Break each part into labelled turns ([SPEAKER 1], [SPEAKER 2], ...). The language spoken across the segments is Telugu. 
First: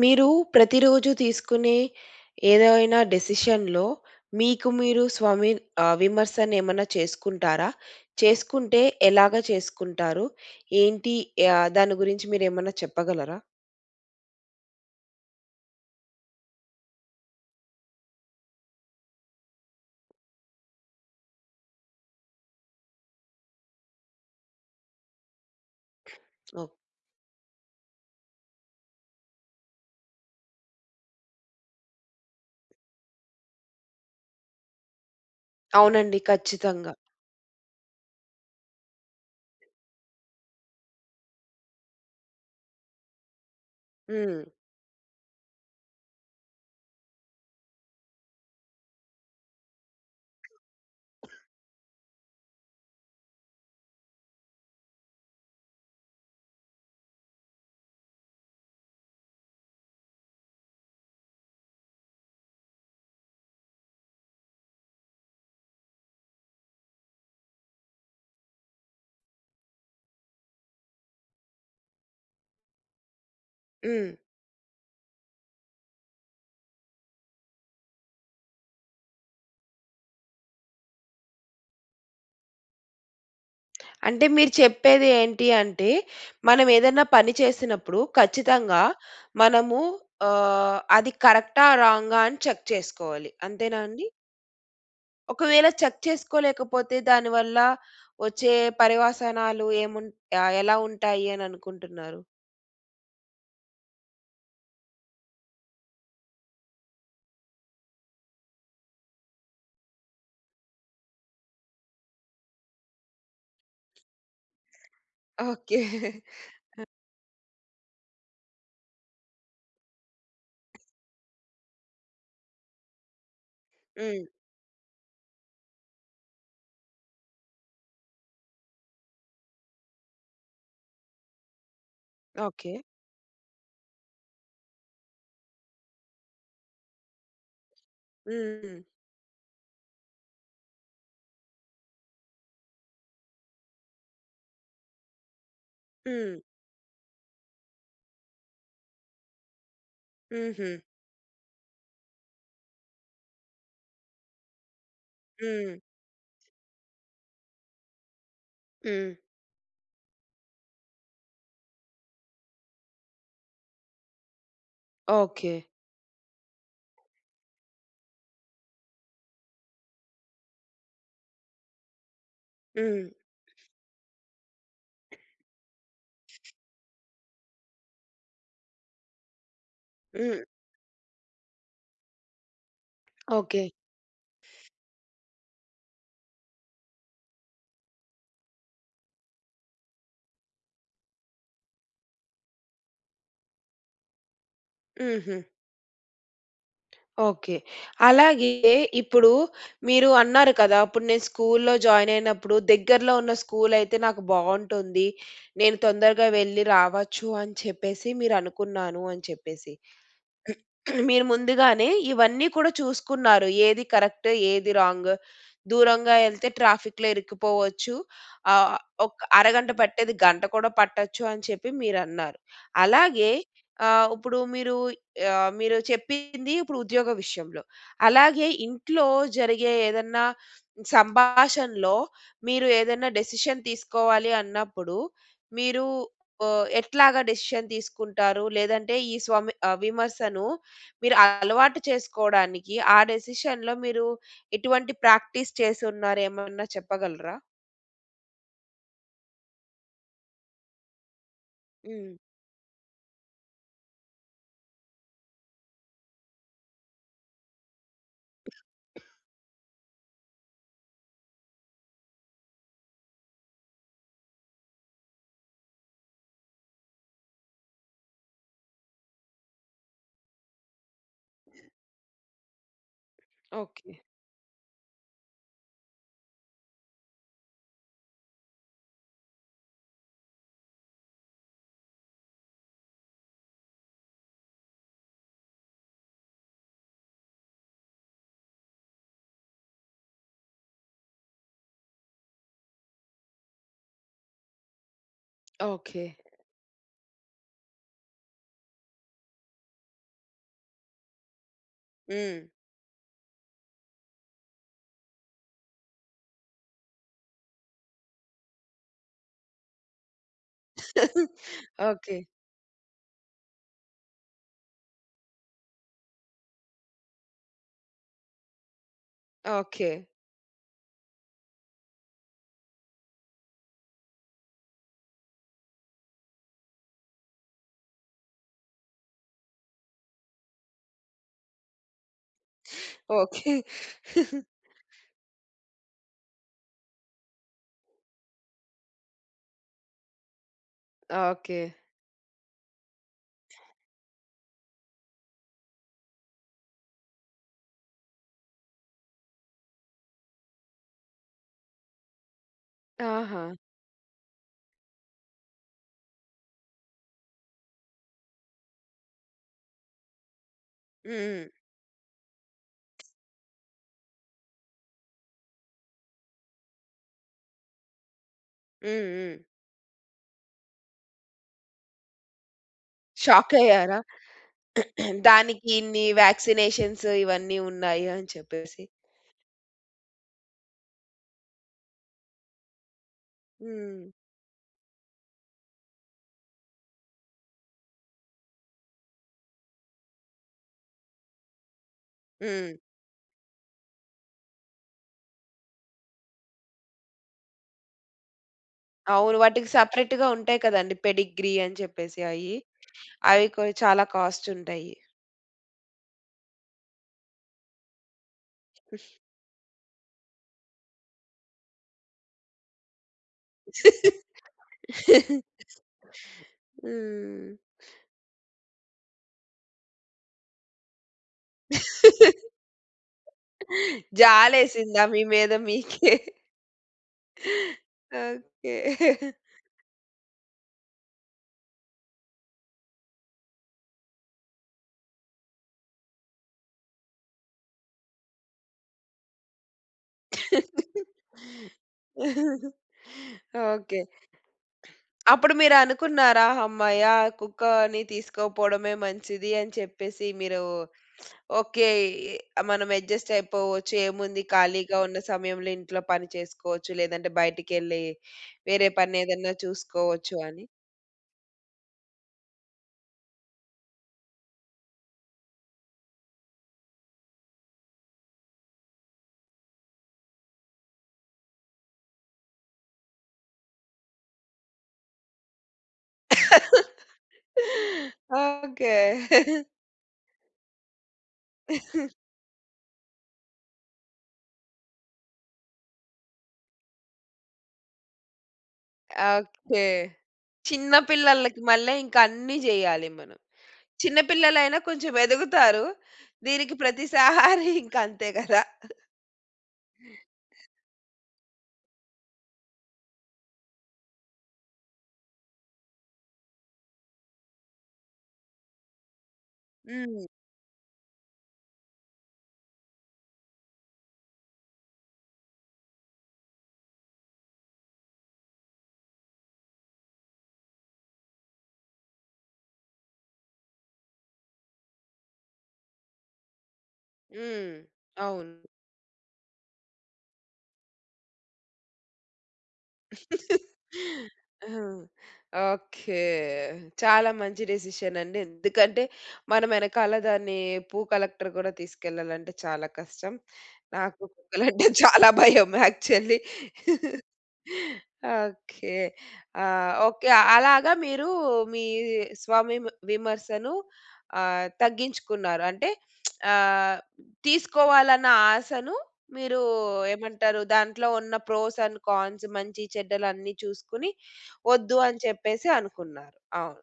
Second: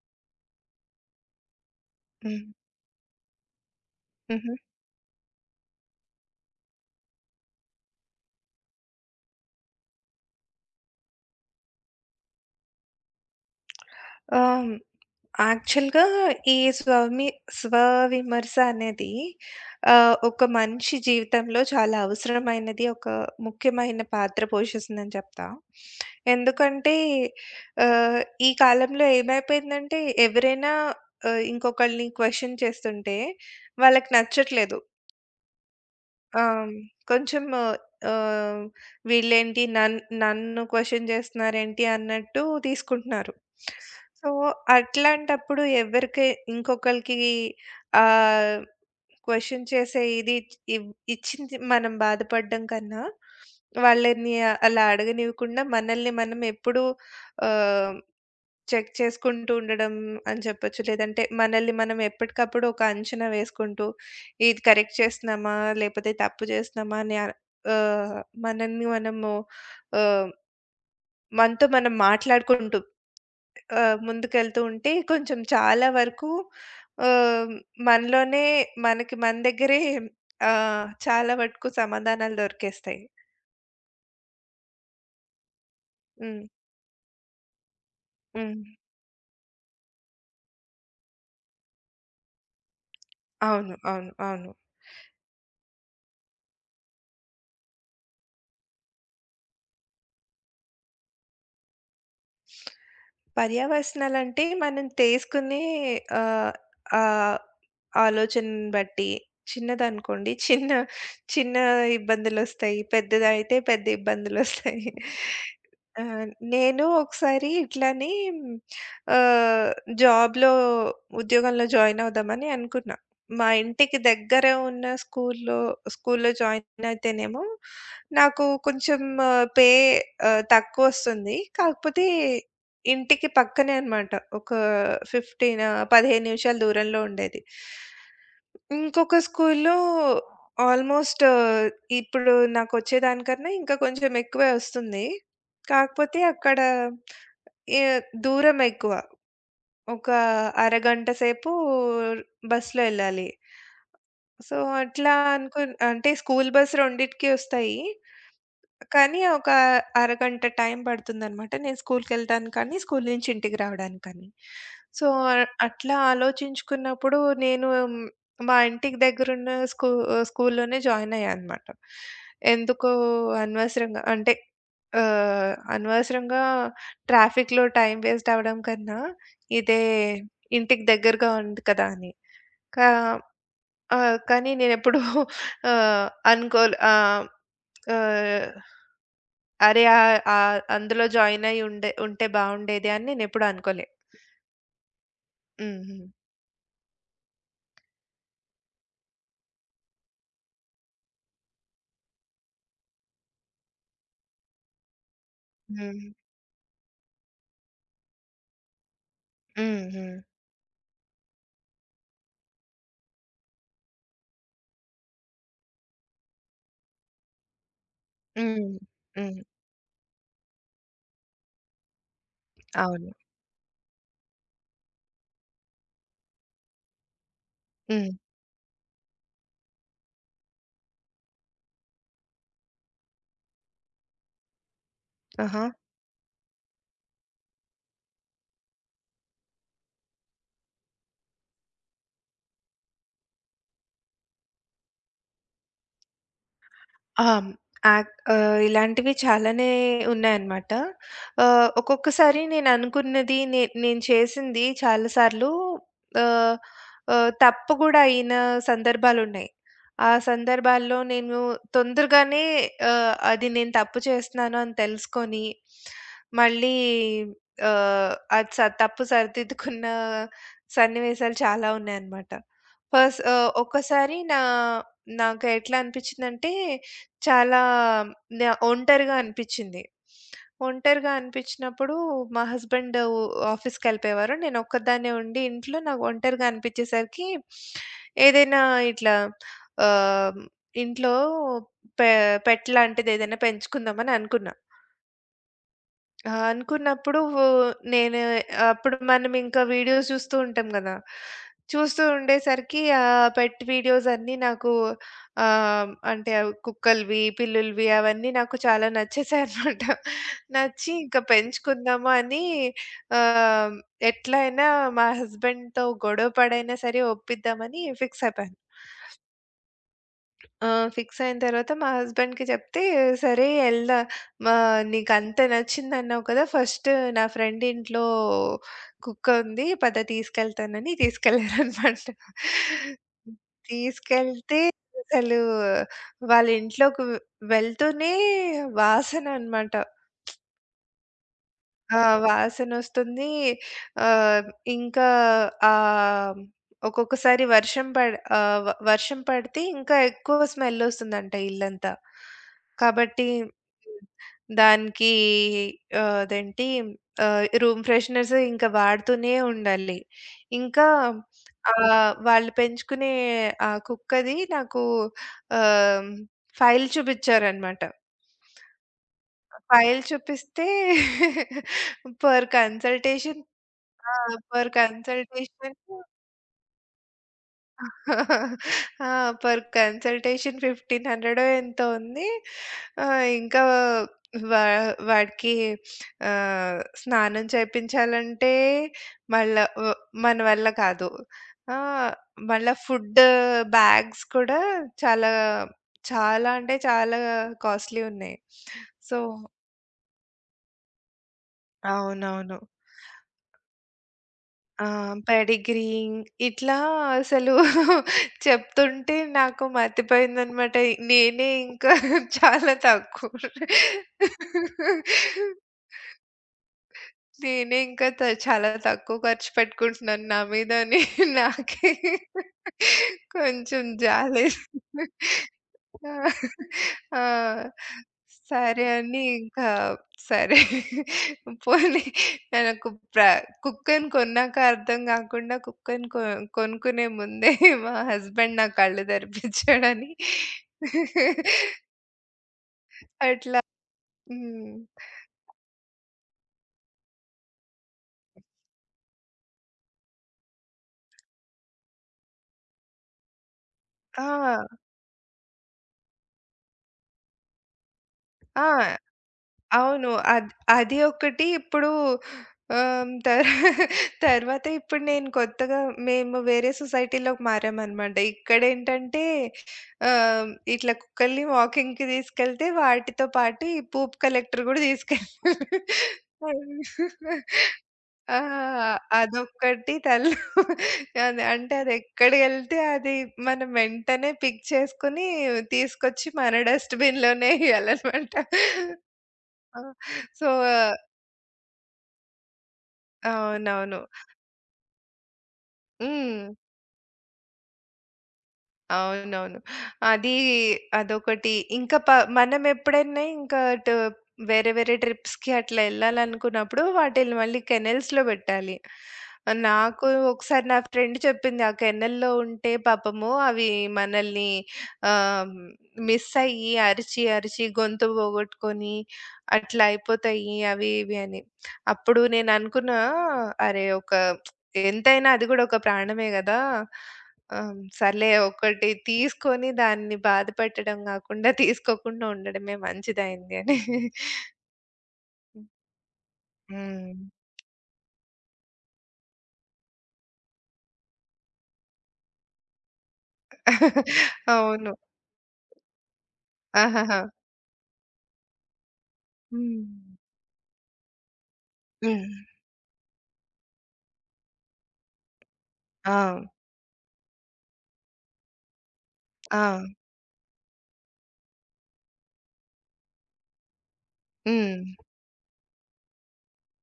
[SPEAKER 1] మీరు ప్రతిరోజు తీసుకునే
[SPEAKER 2] హ్మ్.
[SPEAKER 1] ఏదైనా డెసిషన్‌లో
[SPEAKER 2] హుహు.
[SPEAKER 1] మీకు మీరు స్వమి విమర్శన ఏమన్నా చేసుకుంటారా? చేసుకుంటే ఎలాగ చేసుకుంటారు? ఏంటి దాని గురించి మీరేమన్నా చెప్పగలరా?
[SPEAKER 2] ఆహ్, యాక్చువల్‌గా ఈ స్వవిమర్శ అనేది ఒక మనిషి జీవితంలో చాలా అవసరమైనది. ఒక ముఖ్యమైన పాత్ర పోషిస్తుందని చెప్తా.
[SPEAKER 1] ఓహ్!
[SPEAKER 2] ఎందుకంటే ఆహ్, ఈ కాలంలో ఏమైపోయిందంటే ఎవరైనా ఇంకొకళ్ళని క్వెషన్ చేస్తుంటే వాళ్ళకి నచ్చట్లేదు.
[SPEAKER 1] అవునండి.
[SPEAKER 2] ఆహ్,
[SPEAKER 1] ఖచ్చితంగా.
[SPEAKER 2] కొంచెం ఆహ్, వీళ్ళేంటి నన్ నన్ను క్వెషన్ చేస్తున్నారేంటి అన్నట్టు తీసుకుంటున్నారు. సో,
[SPEAKER 1] హ్మ్.
[SPEAKER 2] అట్లాంటప్పుడు ఇంకొకళ్ళకి ఆహ్, క్వెషన్ చేసే ఇది ఇవ్ ఇచ్చింది మనం బాధపడడం కన్నా, వాళ్ళని అలా అడగనివ్వకుండా మనల్ని మనం ఎప్పుడూ ఆహ్, చెక్ చేసుకుంటూ ఉండడం అని చెప్పొచ్చు. లేదంటే మనల్ని మనం ఎప్పటికప్పుడు ఒక అంచనా వేసుకుంటూ, ఇది కరెక్ట్ చేస్తున్నామా? లేపోతే తప్పు చేస్తున్నామా? అని ఆహ్, ఆహ్, మనల్ని మనము ఆహ్, మనతో మనం మాట్లాడుకుంటూ
[SPEAKER 1] హ్మ్.
[SPEAKER 2] ముందుకెళ్తూ ఉంటే కొంచెం చాలా వరకు ఆహ్, మనలోనే మనకి మన దగ్గరే చాలా వరకు సమాధానాలు దొరికేస్తాయి.
[SPEAKER 1] అంటే మీరు చెప్పేది ఏంటి అంటే,
[SPEAKER 2] హ్మ్.
[SPEAKER 1] మనం ఏదైనా పని చేసినప్పుడు
[SPEAKER 2] హ్మ్.
[SPEAKER 1] ఖచ్చితంగా మనము అది కరెక్టా? రాంగా? అని చెక్ చేసుకోవాలి.
[SPEAKER 2] అవును,
[SPEAKER 1] అంతేనా అండి?
[SPEAKER 2] అవును, అవును.
[SPEAKER 1] ఒకవేళ చెక్ చేసుకోలేకపోతే దానివల్ల వచ్చే పర్యవసానాలు ఎలా ఉంటాయి అని అనుకుంటున్నారు?
[SPEAKER 2] పర్యవసనాలంటే మనం తీసుకునే ఆహ్, ఆహ్, ఆలోచనను బట్టి చిన్నదనుకోండి, చిన్న చిన్న ఇబ్బందులొస్తాయి. పెద్దదైతే పెద్ద ఇబ్బందులొస్తాయి.
[SPEAKER 1] ఓకే.
[SPEAKER 2] ఆ! నేను ఒకసారి ఇట్లానే ఆహ్, జాబ్‌లో ఉద్యోగంలో జాయిన్ అవుదామని అనుకున్నా. మా ఇంటికి
[SPEAKER 1] హ్మ్.
[SPEAKER 2] దగ్గర ఉన్న స్కూల్‌లో స్కూల్‌లో జాయిన్ అయితేనేమో నాకు కొంచెం పే తక్కువొస్తుంది. కాకపోతే
[SPEAKER 1] ఓకే.
[SPEAKER 2] ఇంటికి పక్కనే అన్నమాట. ఒక 15 15 నిమిషాల దూరంలో ఉండేది.
[SPEAKER 1] హ్మ్.
[SPEAKER 2] ఇంకొక స్కూల్‌లో ఆల్‌మోస్ట్ ఇప్పుడు నాకొచ్చే దానికన్నా ఇంకా కొంచెం ఎక్కువే వస్తుంది. కాకపోతే
[SPEAKER 1] హ్మ్.
[SPEAKER 2] అక్కడ ఎ దూరం ఎక్కువ. ఒక
[SPEAKER 1] హుహు.
[SPEAKER 2] అరగంట సేపు బస్‌లో ఎళ్ళాలి. సో, అట్లా అనుకున్
[SPEAKER 1] హ్మ్.
[SPEAKER 2] అంటే స్కూల్ బస్ రెండిటికి వస్తాయి.
[SPEAKER 1] హ్మ్.
[SPEAKER 2] కానీ ఒక అరగంట టైం పడుతుందనమాట. నేను స్కూల్‌కెళ్ళడానికి కానీ, స్కూల్ నుంచి ఇంటికి రావడానికి కానీ. So,
[SPEAKER 1] okay.
[SPEAKER 2] అట్లా ఆలోచించుకున్నప్పుడు నేను మ్, మా ఇంటికి దగ్గరున్న స్కూల్‌లోనే జాయిన్ అయ్యా అనమాట. ఎందుకో
[SPEAKER 1] హ్మ్.
[SPEAKER 2] అనవసరంగా అంటే అనవసరంగా ట్రాఫిక్‌లో టైం వేస్ట్ అవ్వడం కన్నా, ఇదే
[SPEAKER 1] హ్మ్.
[SPEAKER 2] ఇంటికి దగ్గరగా ఉంది కదా అని. కా
[SPEAKER 1] ఓకే.
[SPEAKER 2] కానీ నేనెప్పుడూ ఆహ్, అనుకోలే ఆహ్, ఆహ్ అరే! ఆహ్, ఆహ్, అందులో జాయిన్ అయ్యి ఉండే ఉంటే బావుండేది అని నేనెప్పుడూ అనుకోలే.
[SPEAKER 1] హుహు.
[SPEAKER 2] హ్మ్. హ్మ్.
[SPEAKER 1] ఓకే. అలాగే ఇప్పుడు మీరు అన్నారు కదా! అప్పుడు నేను స్కూల్లో జాయిన్ అయినప్పుడు దగ్గరలో ఉన్న స్కూల్ అయితే నాకు బావుంటుంది. నేను
[SPEAKER 2] హ్మ్.
[SPEAKER 1] తొందరగా వెళ్లి రావచ్చు అని చెప్పేసి మీరనుకున్నాను అని చెప్పేసి.
[SPEAKER 2] హ్మ్. హ్మ్.
[SPEAKER 1] మీరు ముందుగానే ఇవన్నీ కూడా చూసుకున్నారు. ఏది కరెక్ట్, ఏది రాంగ్. దూరంగా ఎళ్తే ట్రాఫిక్‌లో ఇరుక్కుపోవచ్చు.
[SPEAKER 2] హ్మ్.
[SPEAKER 1] ఆహ్, ఒక
[SPEAKER 2] హ్మ్.
[SPEAKER 1] అరగంట పట్టేది గంట కూడా పట్టొచ్చు అని చెప్పి మీరన్నారు.
[SPEAKER 2] అవును.
[SPEAKER 1] అలాగే ఆహ్, ఇప్పుడు మీరు ఆహ్, మీరు చెప్పింది ఇప్పుడు ఉద్యోగ విషయంలో.
[SPEAKER 2] హ్మ్.
[SPEAKER 1] అలాగే ఇంట్లో జరిగే ఏదన్నా సంభాషణలో మీరు ఏదైనా డెసిషన్ తీసుకోవాలి అన్నప్పుడు
[SPEAKER 2] ఆహా!
[SPEAKER 1] మీరు ఎట్లాగా డెసిషన్ తీసుకుంటారు? లేదంటే ఈ స్వమి విమర్శను మీరు అలవాటు చేసుకోడానికి ఆ డెసిషన్‌లో మీరు ఎటువంటి ప్రాక్టీస్ చేసున్నారో ఏమన్నా
[SPEAKER 2] ఆ!
[SPEAKER 1] చెప్పగలరా?
[SPEAKER 2] ఇలాంటివి చాలానే ఉన్నాయన్నమాట.
[SPEAKER 1] హ్మ్.
[SPEAKER 2] ఒక్కొక్కసారి నేననుకున్నది నే నేను చేసింది చాలా సార్లు ఆహ్, ఆహ్, తప్పు గూడా అయిన సందర్భాలున్నాయి. ఆ సందర్భాల్లో నేను తొందరగానే అది నేను తప్పు చేస్తున్నాను అని తెలుసుకొని, మళ్ళీ అది తప్పు సరిదిద్దుకున్న సన్నివేశాలు చాలా ఉన్నాయన్నమాట. ఫస్ ఆహ్,
[SPEAKER 1] ఓకే.
[SPEAKER 2] ఒక్కసారి నా నాకు ఎట్లా అనిపించిందంటే చాలా న ఒంటరిగా అనిపిచ్చింది. ఒంటరిగా అనిపిచ్చినప్పుడు మా హస్బెండ్ ఆఫీస్‌కెళ్ళిపోయేవారు. నేను ఒక్కదాన్నే ఉండి ఇంట్లో నాకు ఒంటరిగా అనిపిచ్చేసరికి ఏదైనా ఇట్లా ఆహ్, ఇంట్లో పె పెట్ లాంటిది ఏదైనా పెంచుకుందామని అనుకున్నా.
[SPEAKER 1] ఓకే.
[SPEAKER 2] ఆ! అనుకున్నప్పుడు నేను అప్పుడు మనం ఇంకా వీడియోస్ చూస్తూ ఉంటాం గదా! చూస్తూ
[SPEAKER 1] హ్మ్.
[SPEAKER 2] ఉండేసరికి ఆ పెట్ వీడియోస్ అన్నీ నాకు అంటే అవి కుక్కలవి, పిల్లులవి అవన్నీ నాకు చాలా నచ్చేసాయనమాట. నచ్చి ఇంకా పెంచుకుందాము
[SPEAKER 1] ఓకే.
[SPEAKER 2] అని ఆహ్, ఎట్లైనా మా హస్బెండ్‌తో గొడవ పడైనా సరే ఒప్పిద్దామని ఫిక్స్ అయిపోయాను.
[SPEAKER 1] ఓకే.
[SPEAKER 2] ఆ! ఫిక్స్ అయిన తర్వాత మా హస్బెండ్‌కి చెప్తే, "సరే ఎళ్దా మా నీకంత నచ్చిందన్నావు కదా! ఫస్ట్ నా ఫ్రెండ్ ఇంట్లో కుక్క ఉంది. పద తీసుకెళ్తానని" తీసుకెళ్లారనమాట.
[SPEAKER 1] ఓకే.
[SPEAKER 2] తీసుకెళ్తే అసలు వాళ్ళ ఇంట్లోకి వెళ్తూనే వాసననమాట.
[SPEAKER 1] ఓకే.
[SPEAKER 2] ఆ! వాసనొస్తుంది. ఆహ్, ఇంకా ఆహ్, ఒక్కొక్కసారి వర్షం పడ్ ఆహ్, వ వర్షం పడితే ఇంకా ఎక్కువ స్మెల్లొస్తుందంట ఇల్లంతా. కాబట్టి
[SPEAKER 1] ఆహా!
[SPEAKER 2] హ్మ్. దానికి ఆహ్, అదేంటి రూమ్ ఫ్రెషనర్స్ ఇంకా వాడుతూనే ఉండాలి. ఇంకా
[SPEAKER 1] హ్మ్.
[SPEAKER 2] వాళ్ళు పెంచుకునే ఆ కుక్కది నాకు ఆహ్, ఫైల్ చూపిచ్చారనమాట.
[SPEAKER 1] హ్మ్. హ్మ్.
[SPEAKER 2] ఫైల్ చూపిస్తే పర్ కన్సల్టేషన్
[SPEAKER 1] షాకయ్యారా?
[SPEAKER 2] ఆ! పర్
[SPEAKER 1] దానికి
[SPEAKER 2] కన్సల్టేషన్
[SPEAKER 1] ఇన్ని వ్యాక్సినేషన్స్ ఇవన్నీ ఉన్నాయి అని చెప్పేసి.
[SPEAKER 2] ఆ! పర్ కన్సల్టేషన్ 1500 ఎంతో ఉంది. ఇంకా
[SPEAKER 1] హ్మ్.
[SPEAKER 2] వా వాడికి స్నానం చేపించాలంటే మళ్ళా వ మన వల్ల కాదు. ఆ! మళ్ళా
[SPEAKER 1] హ్మ్.
[SPEAKER 2] ఫుడ్ బ్యాగ్స్ కూడా చాలా, చాలా అంటే చాలా కాస్ట్‌లీ ఉన్నాయి. సో
[SPEAKER 1] అవును. వాటికి సెపరేట్‌గా ఉంటాయి కదండీ పెడిగ్రీ అని చెప్పేసి అయి.
[SPEAKER 2] అవునవును.
[SPEAKER 1] అవి కొ చాలా కాస్ట్
[SPEAKER 2] ఆ!
[SPEAKER 1] ఉంటాయి.
[SPEAKER 2] పెడిగ్రీయింగ్ ఇట్లా అసలు చెప్తుంటే నాకు మతిపోయిందనమాట. నేనే ఇంకా చాలా తక్కువ
[SPEAKER 1] హ్మ్.
[SPEAKER 2] నేనే ఇంకా చాలా తక్కువ ఖర్చు పెట్టుకుంటున్నాను నా మీద అని నాకే కొంచెం జాలేసింది.
[SPEAKER 1] జాలేసిందా మీ మీద మీకే?
[SPEAKER 2] ఆ! ఆ!
[SPEAKER 1] ఓకే.
[SPEAKER 2] సరే అని ఇంకా సరే పోనీ నాకు ప్ర కుక్కని కొన్నాక అర్థం కాకుండా కుక్కని కొ కొనుక్కునే ముందే మా హస్బెండ్ నా కళ్ళు తెరిపించాడని అట్లా.
[SPEAKER 1] ఓకే.
[SPEAKER 2] హ్మ్.
[SPEAKER 1] అప్పుడు మీరనుకున్నారా? హమ్మయ్య! కుక్కని తీసుకోపోవడమే మంచిది అని చెప్పేసి మీరు ఓకే. మనం అడ్జస్ట్ అయిపోవచ్చు.
[SPEAKER 2] ఆ!
[SPEAKER 1] ఏముంది ఖాళీగా ఉన్న సమయంలో ఇంట్లో పని చేసుకోవచ్చు. లేదంటే బయటికెళ్ళి
[SPEAKER 2] ఆ!
[SPEAKER 1] వేరే పనేదన్నా
[SPEAKER 2] అవును.
[SPEAKER 1] చూసుకోవచ్చు
[SPEAKER 2] అద్
[SPEAKER 1] అని.
[SPEAKER 2] అది ఒకటి ఇప్పుడు ఆహ్, తర్ తర్వాత ఇప్పుడు నేను కొత్తగా మేము వేరే సొసైటీలోకి మారామనమాట. ఇక్కడేంటంటే ఇట్లా కుక్కల్ని వాకింగ్‌కి తీసుకెళ్తే వాటితో పాటు ఈ పూప్ కలెక్టర్ గూడా తీసుకెళ్ళాలి. ఆ!
[SPEAKER 1] ఓకే.
[SPEAKER 2] అదొక్కటి తల అది అంటే అదెక్కడికెళ్తే అది మనం వెంటనే పిక్ చేసుకొని తీసుకొచ్చి మన డస్ట్‌బిన్‌లోనే ఎయ్యాలనమాట.
[SPEAKER 1] ఓకే.
[SPEAKER 2] ఆ! సో,
[SPEAKER 1] చిన్న పిల్లలకి మళ్ళా ఇంకా అన్నీ జేయాలి మనం.
[SPEAKER 2] అవునవును.
[SPEAKER 1] చిన్న పిల్లలైనా కొంచెం ఎదుగుతారు.
[SPEAKER 2] హ్మ్.
[SPEAKER 1] దీనికి ప్రతిసారి ఇంక అంతే గదా!
[SPEAKER 2] అవునవును. అది అదొకటి. ఇంకా ప మనమెప్పుడైనా ఇంకా టు వేరే వేరే ట్రిప్స్‌కి అట్లా ఎళ్ళాలనుకున్నప్పుడు వాటిల్ని మళ్ళీ కెనెల్స్‌లో పెట్టాలి. నాకు
[SPEAKER 1] హ్మ్.
[SPEAKER 2] ఒకసారి నా ఫ్రెండ్ చెప్పింది, "ఆ కెనెల్‌లో ఉంటే పాపము అవి మనల్ని ఆహ్, మిస్ అయ్యి అరిచి, అరిచి గొంతు పోగొట్టుకొని అట్లా అయిపోతాయి అవి ఇవి" అని. అప్పుడు నేననుకున్నా, "అరే! ఒక ఎంతైనా అది కూడా ఒక ప్రాణమే గదా!" ఆ!
[SPEAKER 1] హ్మ్.
[SPEAKER 2] సర్లే
[SPEAKER 1] అవును.
[SPEAKER 2] ఒకటి తీసుకొని దాన్ని బాధపెట్టడం గాకుండా తీసుకోకుండా ఉండడమే మంచిదయింది అని.
[SPEAKER 1] హ్మ్. ఓకే.
[SPEAKER 2] హ్మ్.
[SPEAKER 1] చాలా మంచి డెసిషన్ అండి. ఎందుకంటే మనం ఎనకాల దాన్ని పూ కలెక్టర్ గూడా తీసుకెళ్ళాలంటే చాలా కష్టం. నాకు కుక్కలంటే
[SPEAKER 2] అవును.
[SPEAKER 1] చాలా భయం యాక్చువల్లీ.
[SPEAKER 2] ఆహాహా!
[SPEAKER 1] ఓకే.
[SPEAKER 2] హ్మ్.
[SPEAKER 1] ఓకే. అలాగా మీరు మీ
[SPEAKER 2] హ్మ్.
[SPEAKER 1] స్వవిమ విమర్శను తగ్గించుకున్నారు. అంటే
[SPEAKER 2] ఆ!
[SPEAKER 1] ఆహ్, తీసుకోవాలన్న ఆశను
[SPEAKER 2] ఆ!
[SPEAKER 1] మీరు ఏమంటారు? దాంట్లో ఉన్న ప్రోస్ అండ్ కాన్స్ మంచి చెడ్డలన్నీ చూసుకొని
[SPEAKER 2] హ్మ్.
[SPEAKER 1] వద్దు అని చెప్పేసి అనుకున్నారు. అవును.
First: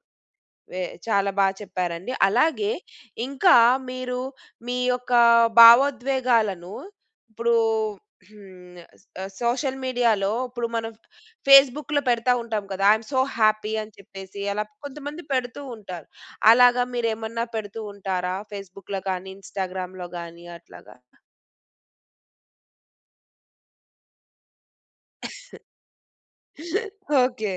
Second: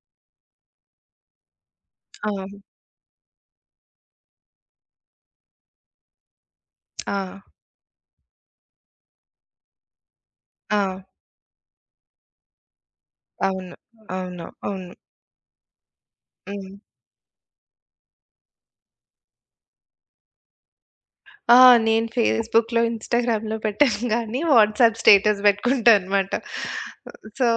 [SPEAKER 1] వే చాలా బా చెప్పారండి.
[SPEAKER 2] ఆ!
[SPEAKER 1] అలాగే ఇంకా మీరు మీ యొక్క భావోద్వేగాలను
[SPEAKER 2] ఆ!
[SPEAKER 1] ఇప్పుడు హ్మ్. స్ సోషల్ మీడియాలో ఇప్పుడు
[SPEAKER 2] ఆ!
[SPEAKER 1] మనం ఫేస్‌బుక్‌లో పెడతా ఉంటాం కదా! ఐ యామ్ సో హ్యాపీ
[SPEAKER 2] అవును,
[SPEAKER 1] అని
[SPEAKER 2] అవును,
[SPEAKER 1] చెప్పేసి అలా
[SPEAKER 2] అవును.
[SPEAKER 1] కొంతమంది పెడుతూ ఉంటారు.
[SPEAKER 2] హ్మ్.
[SPEAKER 1] అలాగా మీరేమన్నా పెడుతూ ఉంటారా? ఫేస్‌బుక్‌లో కానీ, ఇన్‌స్టాగ్రామ్‌లో గానీ అట్లాగా?
[SPEAKER 2] ఆ! నేను ఫేస్‌బుక్‌లో, ఇన్‌స్టాగ్రామ్‌లో పెట్టను గానీ వాట్సాప్ స్టేటస్ బెట్టుకుంటా అనమాట. So,
[SPEAKER 1] okay.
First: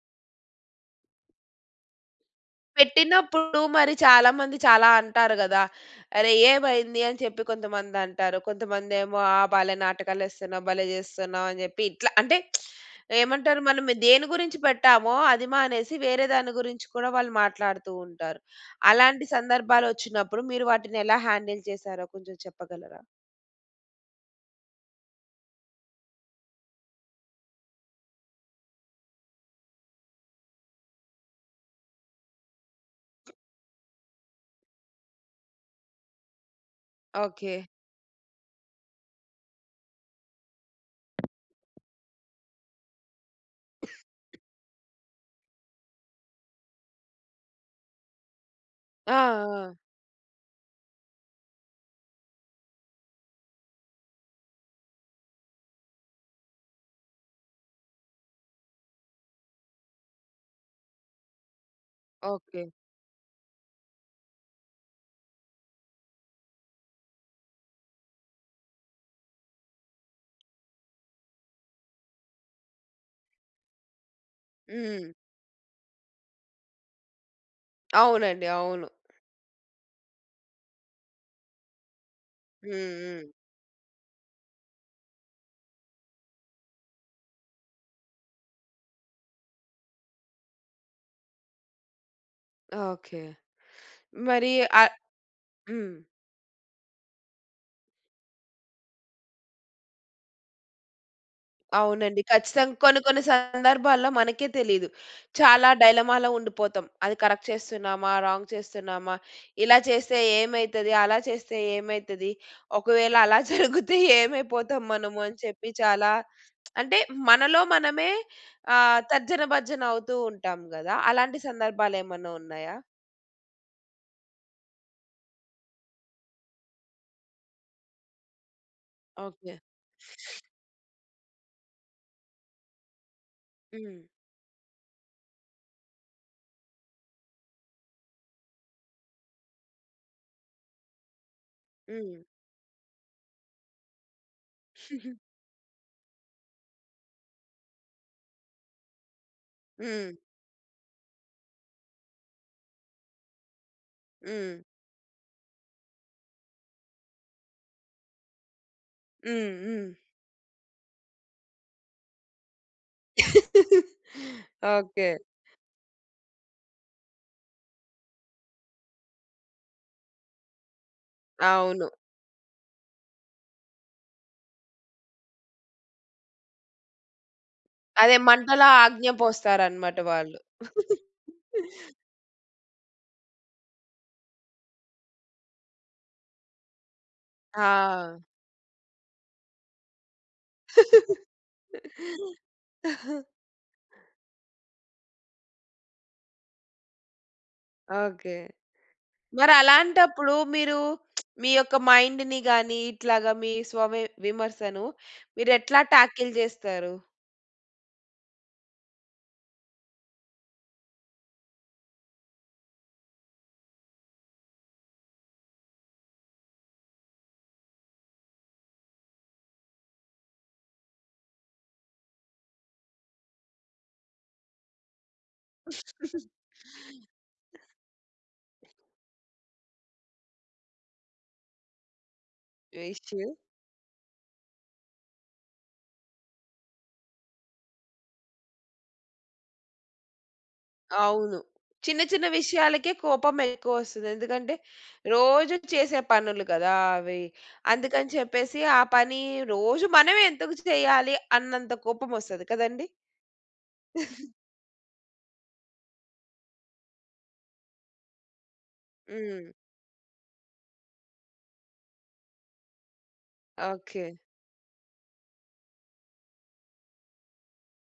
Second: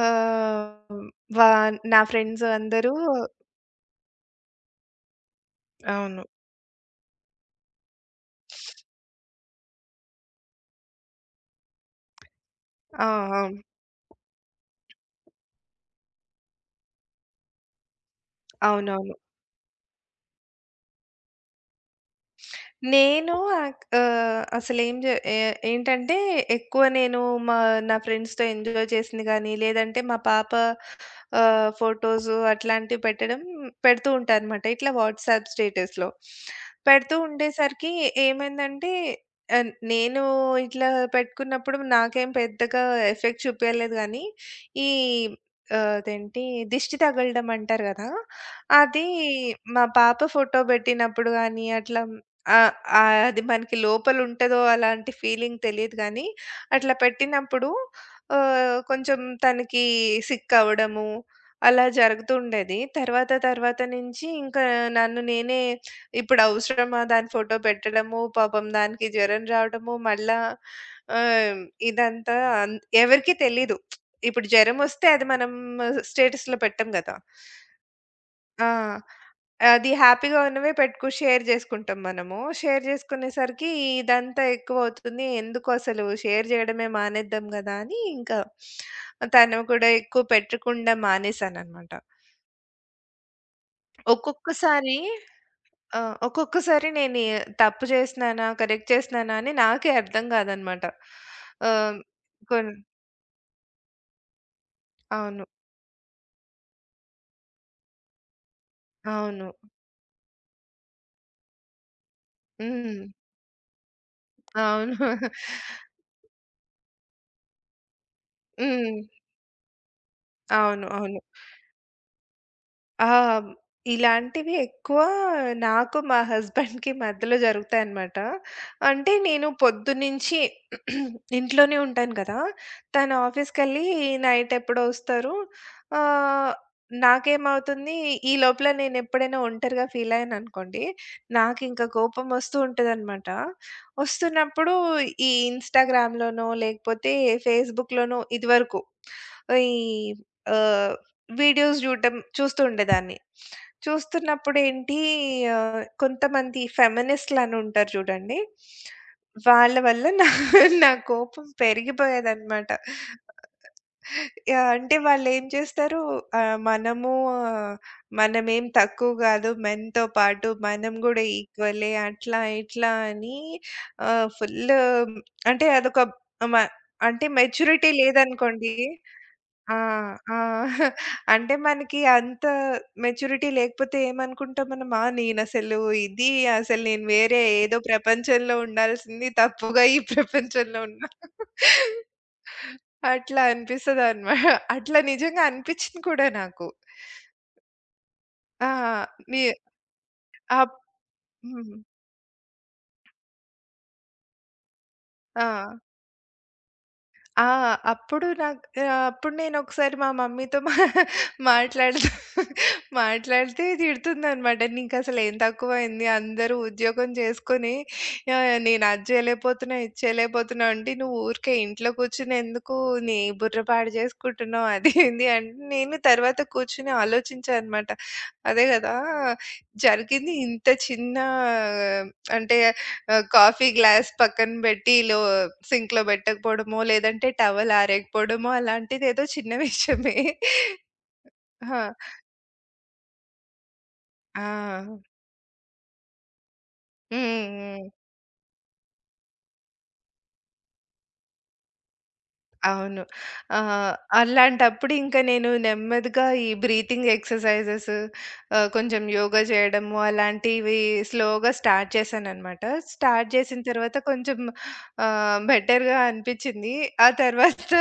[SPEAKER 2] ఆహ్, వా నా ఫ్రెండ్స్ అందరూ
[SPEAKER 1] పెట్టినప్పుడు మరి చాలామంది చాలా అంటారు గదా!
[SPEAKER 2] అవును.
[SPEAKER 1] "అరే! ఏమైంది?" అని చెప్పి కొంతమందంటారు. కొంతమందేమో "ఆ! భలే నాటకాలేస్తున్నావు, భలే జేస్తున్నావు" అని జెప్పి ఇట్లా అంటే
[SPEAKER 2] ఆ! ఆ!
[SPEAKER 1] ఏమంటారు మనం దేని గురించి పెట్టామో అది మానేసి వేరే దాని గురించి కూడా వాళ్ళు మాట్లాడుతూ ఉంటారు.
[SPEAKER 2] అవునవును.
[SPEAKER 1] అలాంటి సందర్భాలొచ్చినప్పుడు మీరు వాటిని ఎలా హ్యాండిల్ చేశారో కొంచెం చెప్పగలరా?
[SPEAKER 2] నేను ఆక్ ఆహ్, అసలేం జే ఏ ఏంటంటే ఎక్కువ నేను మా నా ఫ్రెండ్స్‌తో ఎంజాయ్ చేసింది గాని, లేదంటే మా పాప ఫోటోసు అట్లాంటివి పెట్టడం పెడుతూ ఉంటా అనమాట, ఇట్లా వాట్సాప్ స్టేటస్‌లో. పెడుతూ
[SPEAKER 1] ఓకే.
[SPEAKER 2] ఉండేసరికి ఏమైందంటే నేను ఇట్లా పెట్టుకున్నప్పుడు నాకేం పెద్దగా ఎఫెక్ట్ చూపియలేదు గానీ, ఈ ఆహ్, అదేంటి దిష్టి తగలడం అంటారు గదా! అది
[SPEAKER 1] ఆ! ఆ!
[SPEAKER 2] మా పాప ఫోటో బెట్టినప్పుడు గానీ, అట్లా ఆహ్, ఆహ్, అది మనకి లోపల ఉంటదో అలాంటి ఫీలింగ్ తెలీదు గానీ, అట్లా పెట్టినప్పుడు కొంచెం తనకి సిక్ అవ్వడము అలా
[SPEAKER 1] ఓకే.
[SPEAKER 2] జరుగుతుండేది. తర్వాత తర్వాత నుంచి ఇంకా నన్ను నేనే ఇప్పుడు అవసరమా దాని ఫోటో పెట్టడము, పాపం దానికి జ్వరం రావడము, మళ్ళా ఆహ్, ఇదంతా అన్ ఎవరికీ తెలీదు. ఇప్పుడు జరమొస్తే
[SPEAKER 1] హ్మ్.
[SPEAKER 2] అది మనం స్టేటస్‌లో పెట్టం గదా!
[SPEAKER 1] అవునండి.
[SPEAKER 2] ఆ!
[SPEAKER 1] అవును.
[SPEAKER 2] అది హ్యాపీగా ఉన్నవే పెట్టుకు షేర్ జేసుకుంటాం మనము. షేర్
[SPEAKER 1] హ్మ్. హ్మ్.
[SPEAKER 2] జేసుకునేసరికి ఇదంతా ఎక్కువవుతుంది. ఎందుకు అసలు షేర్ జేయడమే మానేద్దాం గదా! అని ఇంకా తను కూడా ఎక్కువ పెట్టకుండా మానేసాననమాట.
[SPEAKER 1] ఓకే. మరి ఆహ్
[SPEAKER 2] ఒక్కొక్కసారి
[SPEAKER 1] హ్మ్.
[SPEAKER 2] ఒక్కొక్కసారి నేను తప్పు చేస్తున్నానా? కరెక్ట్ చేస్తున్నానా? అని నాకే అర్థం కాదనమాట. ఆహ్,
[SPEAKER 1] అవునండి.
[SPEAKER 2] కొన్
[SPEAKER 1] ఖచ్చితంగా కొన్ని కొన్ని సందర్భాల్లో మనకే తెలీదు.
[SPEAKER 2] అవును,
[SPEAKER 1] చాలా డైలమాలో ఉండిపోతాం. అది కరెక్ట్ చేస్తున్నామా? రాంగ్ చేస్తున్నామా?
[SPEAKER 2] అవును.
[SPEAKER 1] ఇలా చేస్తే ఏమైతది? అలా చేస్తే ఏమైతది?
[SPEAKER 2] హ్మ్.
[SPEAKER 1] ఒకవేళ అలా జరిగితే ఏమైపోతాం
[SPEAKER 2] అవును.
[SPEAKER 1] మనము అని చెప్పి చాలా అంటే మనలో మనమే
[SPEAKER 2] హ్మ్.
[SPEAKER 1] తర్జన భర్జన అవుతూ ఉంటాం
[SPEAKER 2] అవును,
[SPEAKER 1] గదా!
[SPEAKER 2] అవును.
[SPEAKER 1] అలాంటి సందర్భాలేమన్నా ఉన్నాయా?
[SPEAKER 2] ఆ! ఇలాంటివి ఎక్కువ నాకు, మా హస్బెండ్‌కి మధ్యలో జరుగుతాయన్నమాట. అంటే నేను
[SPEAKER 1] ఓకే.
[SPEAKER 2] పొద్దున్నుంచి ఇంట్లోనే ఉంటాను కదా! తను ఆఫీస్‌కెళ్ళి
[SPEAKER 1] హ్మ్.
[SPEAKER 2] నైట్ ఎప్పుడో వస్తారు. ఆహ్, నాకేమవుతుంది ఈ లోపల, నేను ఎప్పుడైనా ఒంటరిగా ఫీల్ అయ్యాననుకోండి, నాకింకా
[SPEAKER 1] హ్మ్.
[SPEAKER 2] కోపం వస్తూ ఉంటదన్నమాట. వస్తున్నప్పుడు ఈ ఇన్‌స్టాగ్రామ్‌లోనో లేకపోతే ఫేస్‌బుక్‌లోనో ఇదివరకు ఈ
[SPEAKER 1] హ్మ్.
[SPEAKER 2] ఆహ్ వీడియోస్ చూస్తూ ఉండేదాన్ని.
[SPEAKER 1] హ్మ్.
[SPEAKER 2] చూస్తున్నప్పుడేంటి కొంతమంది ఫెమినిస్ట్‌లని ఉంటారు జూడండి.
[SPEAKER 1] హ్మ్.
[SPEAKER 2] వాళ్ళ
[SPEAKER 1] హ్మ్.
[SPEAKER 2] వల్ల నా నా కోపం పెరిగిపోయేదనమాట. యాహ్! అంటే
[SPEAKER 1] ఓకే.
[SPEAKER 2] వాళ్ళేం చేస్తారు ఆహ్, మనము ఆ, మనమేం తక్కువ గాదు, మెన్‌తో పాటు మనం గూడా
[SPEAKER 1] అవును.
[SPEAKER 2] ఈక్వలే అట్లా ఇట్లా అని ఫుల్లు అంటే అదొక మ అంటే మెచ్యూరిటీ
[SPEAKER 1] అదే మంటలో
[SPEAKER 2] లేదనుకోండి.
[SPEAKER 1] ఆజ్ఞ
[SPEAKER 2] ఆ!
[SPEAKER 1] పోస్తారన్నమాట
[SPEAKER 2] ఆ!
[SPEAKER 1] వాళ్ళు.
[SPEAKER 2] అంటే మనకి అంత మెచ్యూరిటీ లేకపోతే ఏమనుకుంటాం మనం? ఆ! ఇది, అసలు నేను వేరే ఏదో
[SPEAKER 1] ఆ!
[SPEAKER 2] ప్రపంచంలో ఉండాల్సింది, తప్పుగా ఈ ప్రపంచంలో ఉన్నా. అట్లా అనిపిస్తదన్నమాట. అట్లా నిజంగా అనిపిచ్చింది కూడా నాకు.
[SPEAKER 1] ఓకే.
[SPEAKER 2] ఆ! ని
[SPEAKER 1] మరలాంటప్పుడు
[SPEAKER 2] అప్
[SPEAKER 1] మీరు మీ
[SPEAKER 2] హ్మ్.
[SPEAKER 1] యొక్క మైండ్‌ని గాని, ఇట్లాగా మీ స్వవి విమర్శను
[SPEAKER 2] ఆ!
[SPEAKER 1] మీరెట్లా టాకిల్ జేస్తారు?
[SPEAKER 2] ఆ! అప్పుడు నాకు అప్పుడు నేనొకసారి మా మమ్మీతో మా మాట్లాడుతూ మాట్లాడితే తిడుతుందనమాట. "నీకసలేం తక్కువైంది? అందరూ ఉద్యోగం చేసుకొని నేను అది చేయలేకపోతున్నా, ఇది చేయలేకపోతున్నా అంటే నువ్వు ఊరికే ఇంట్లో కూర్చొని ఎందుకు నీ బుర్ర పాడు చేసుకుంటున్నావు?" అది ఇది అంటే నేను తర్వాత కూర్చొని ఆలోచించా అనమాట. అదే కదా జరిగింది? ఇంత చిన్న అంటే
[SPEAKER 1] విష్
[SPEAKER 2] కాఫీ గ్లాస్ పక్కన బెట్టి లో సింక్‌లో బెట్టకపోవడమో, లేదంటే టవల్ ఆరేయకపోవడమో అలాంటిదేదో చిన్న విషయమే.
[SPEAKER 1] అవును.
[SPEAKER 2] ఆ!
[SPEAKER 1] చిన్న చిన్న విషయాలకే కోపం ఎక్కువొస్తది.
[SPEAKER 2] ఆ!
[SPEAKER 1] ఎందుకంటే రోజు చేసే పనులు కదా! అవి.
[SPEAKER 2] హ్మ్.
[SPEAKER 1] అందుకని చెప్పేసి ఆ పని రోజు మనమే ఎందుకు చేయాలి అన్నంత కోపమొస్తది కదండీ!
[SPEAKER 2] అవును. ఆహ్,
[SPEAKER 1] హ్మ్.
[SPEAKER 2] అలాంటప్పుడు ఇంక నేను నెమ్మదిగా ఈ బ్రీతింగ్ ఎక్సర్‌సైజెస్, కొంచెం యోగా చేయడము అలాంటివి స్లోగా స్టార్ట్ చేశాననమాట. స్టార్ట్ చేసిన తర్వాత
[SPEAKER 1] ఓకే.
[SPEAKER 2] కొంచెం బెటర్‌గా అనిపిచ్చింది. ఆ తర్వాత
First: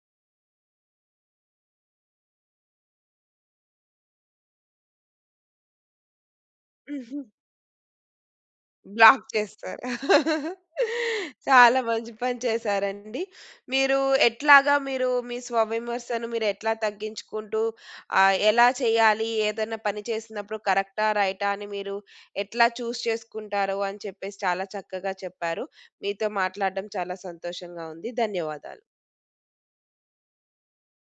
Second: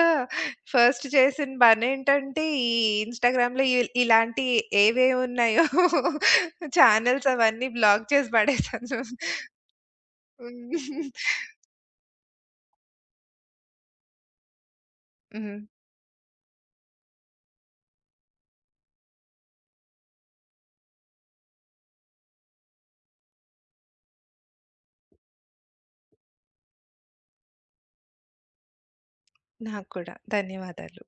[SPEAKER 2] ఫస్ట్ చేసిన పనేంటంటే ఈ ఇన్‌స్టాగ్రామ్‌లో ఇలాంటి ఏవేవి ఉన్నాయో ఛానెల్స్ అవన్నీ బ్లాక్ చేసి పడేశాను.
[SPEAKER 1] బ్లాక్ చేస్తారు. చాలా మంచి పని చేశారండి. మీరు ఎట్లాగా మీరు మీ
[SPEAKER 2] హ్మ్.
[SPEAKER 1] స్వవిమర్శను మీరెట్లా తగ్గించుకుంటూ ఎలా చేయాలి? ఏదైనా పని చేసినప్పుడు కరెక్టా? రైటా? అని మీరు ఎట్లా చూజ్ చేసుకుంటారు అని చెప్పేసి చాలా చక్కగా చెప్పారు. మీతో మాట్లాడడం చాలా సంతోషంగా ఉంది. ధన్యవాదాలు.
[SPEAKER 2] నాకు కూడా. ధన్యవాదాలు.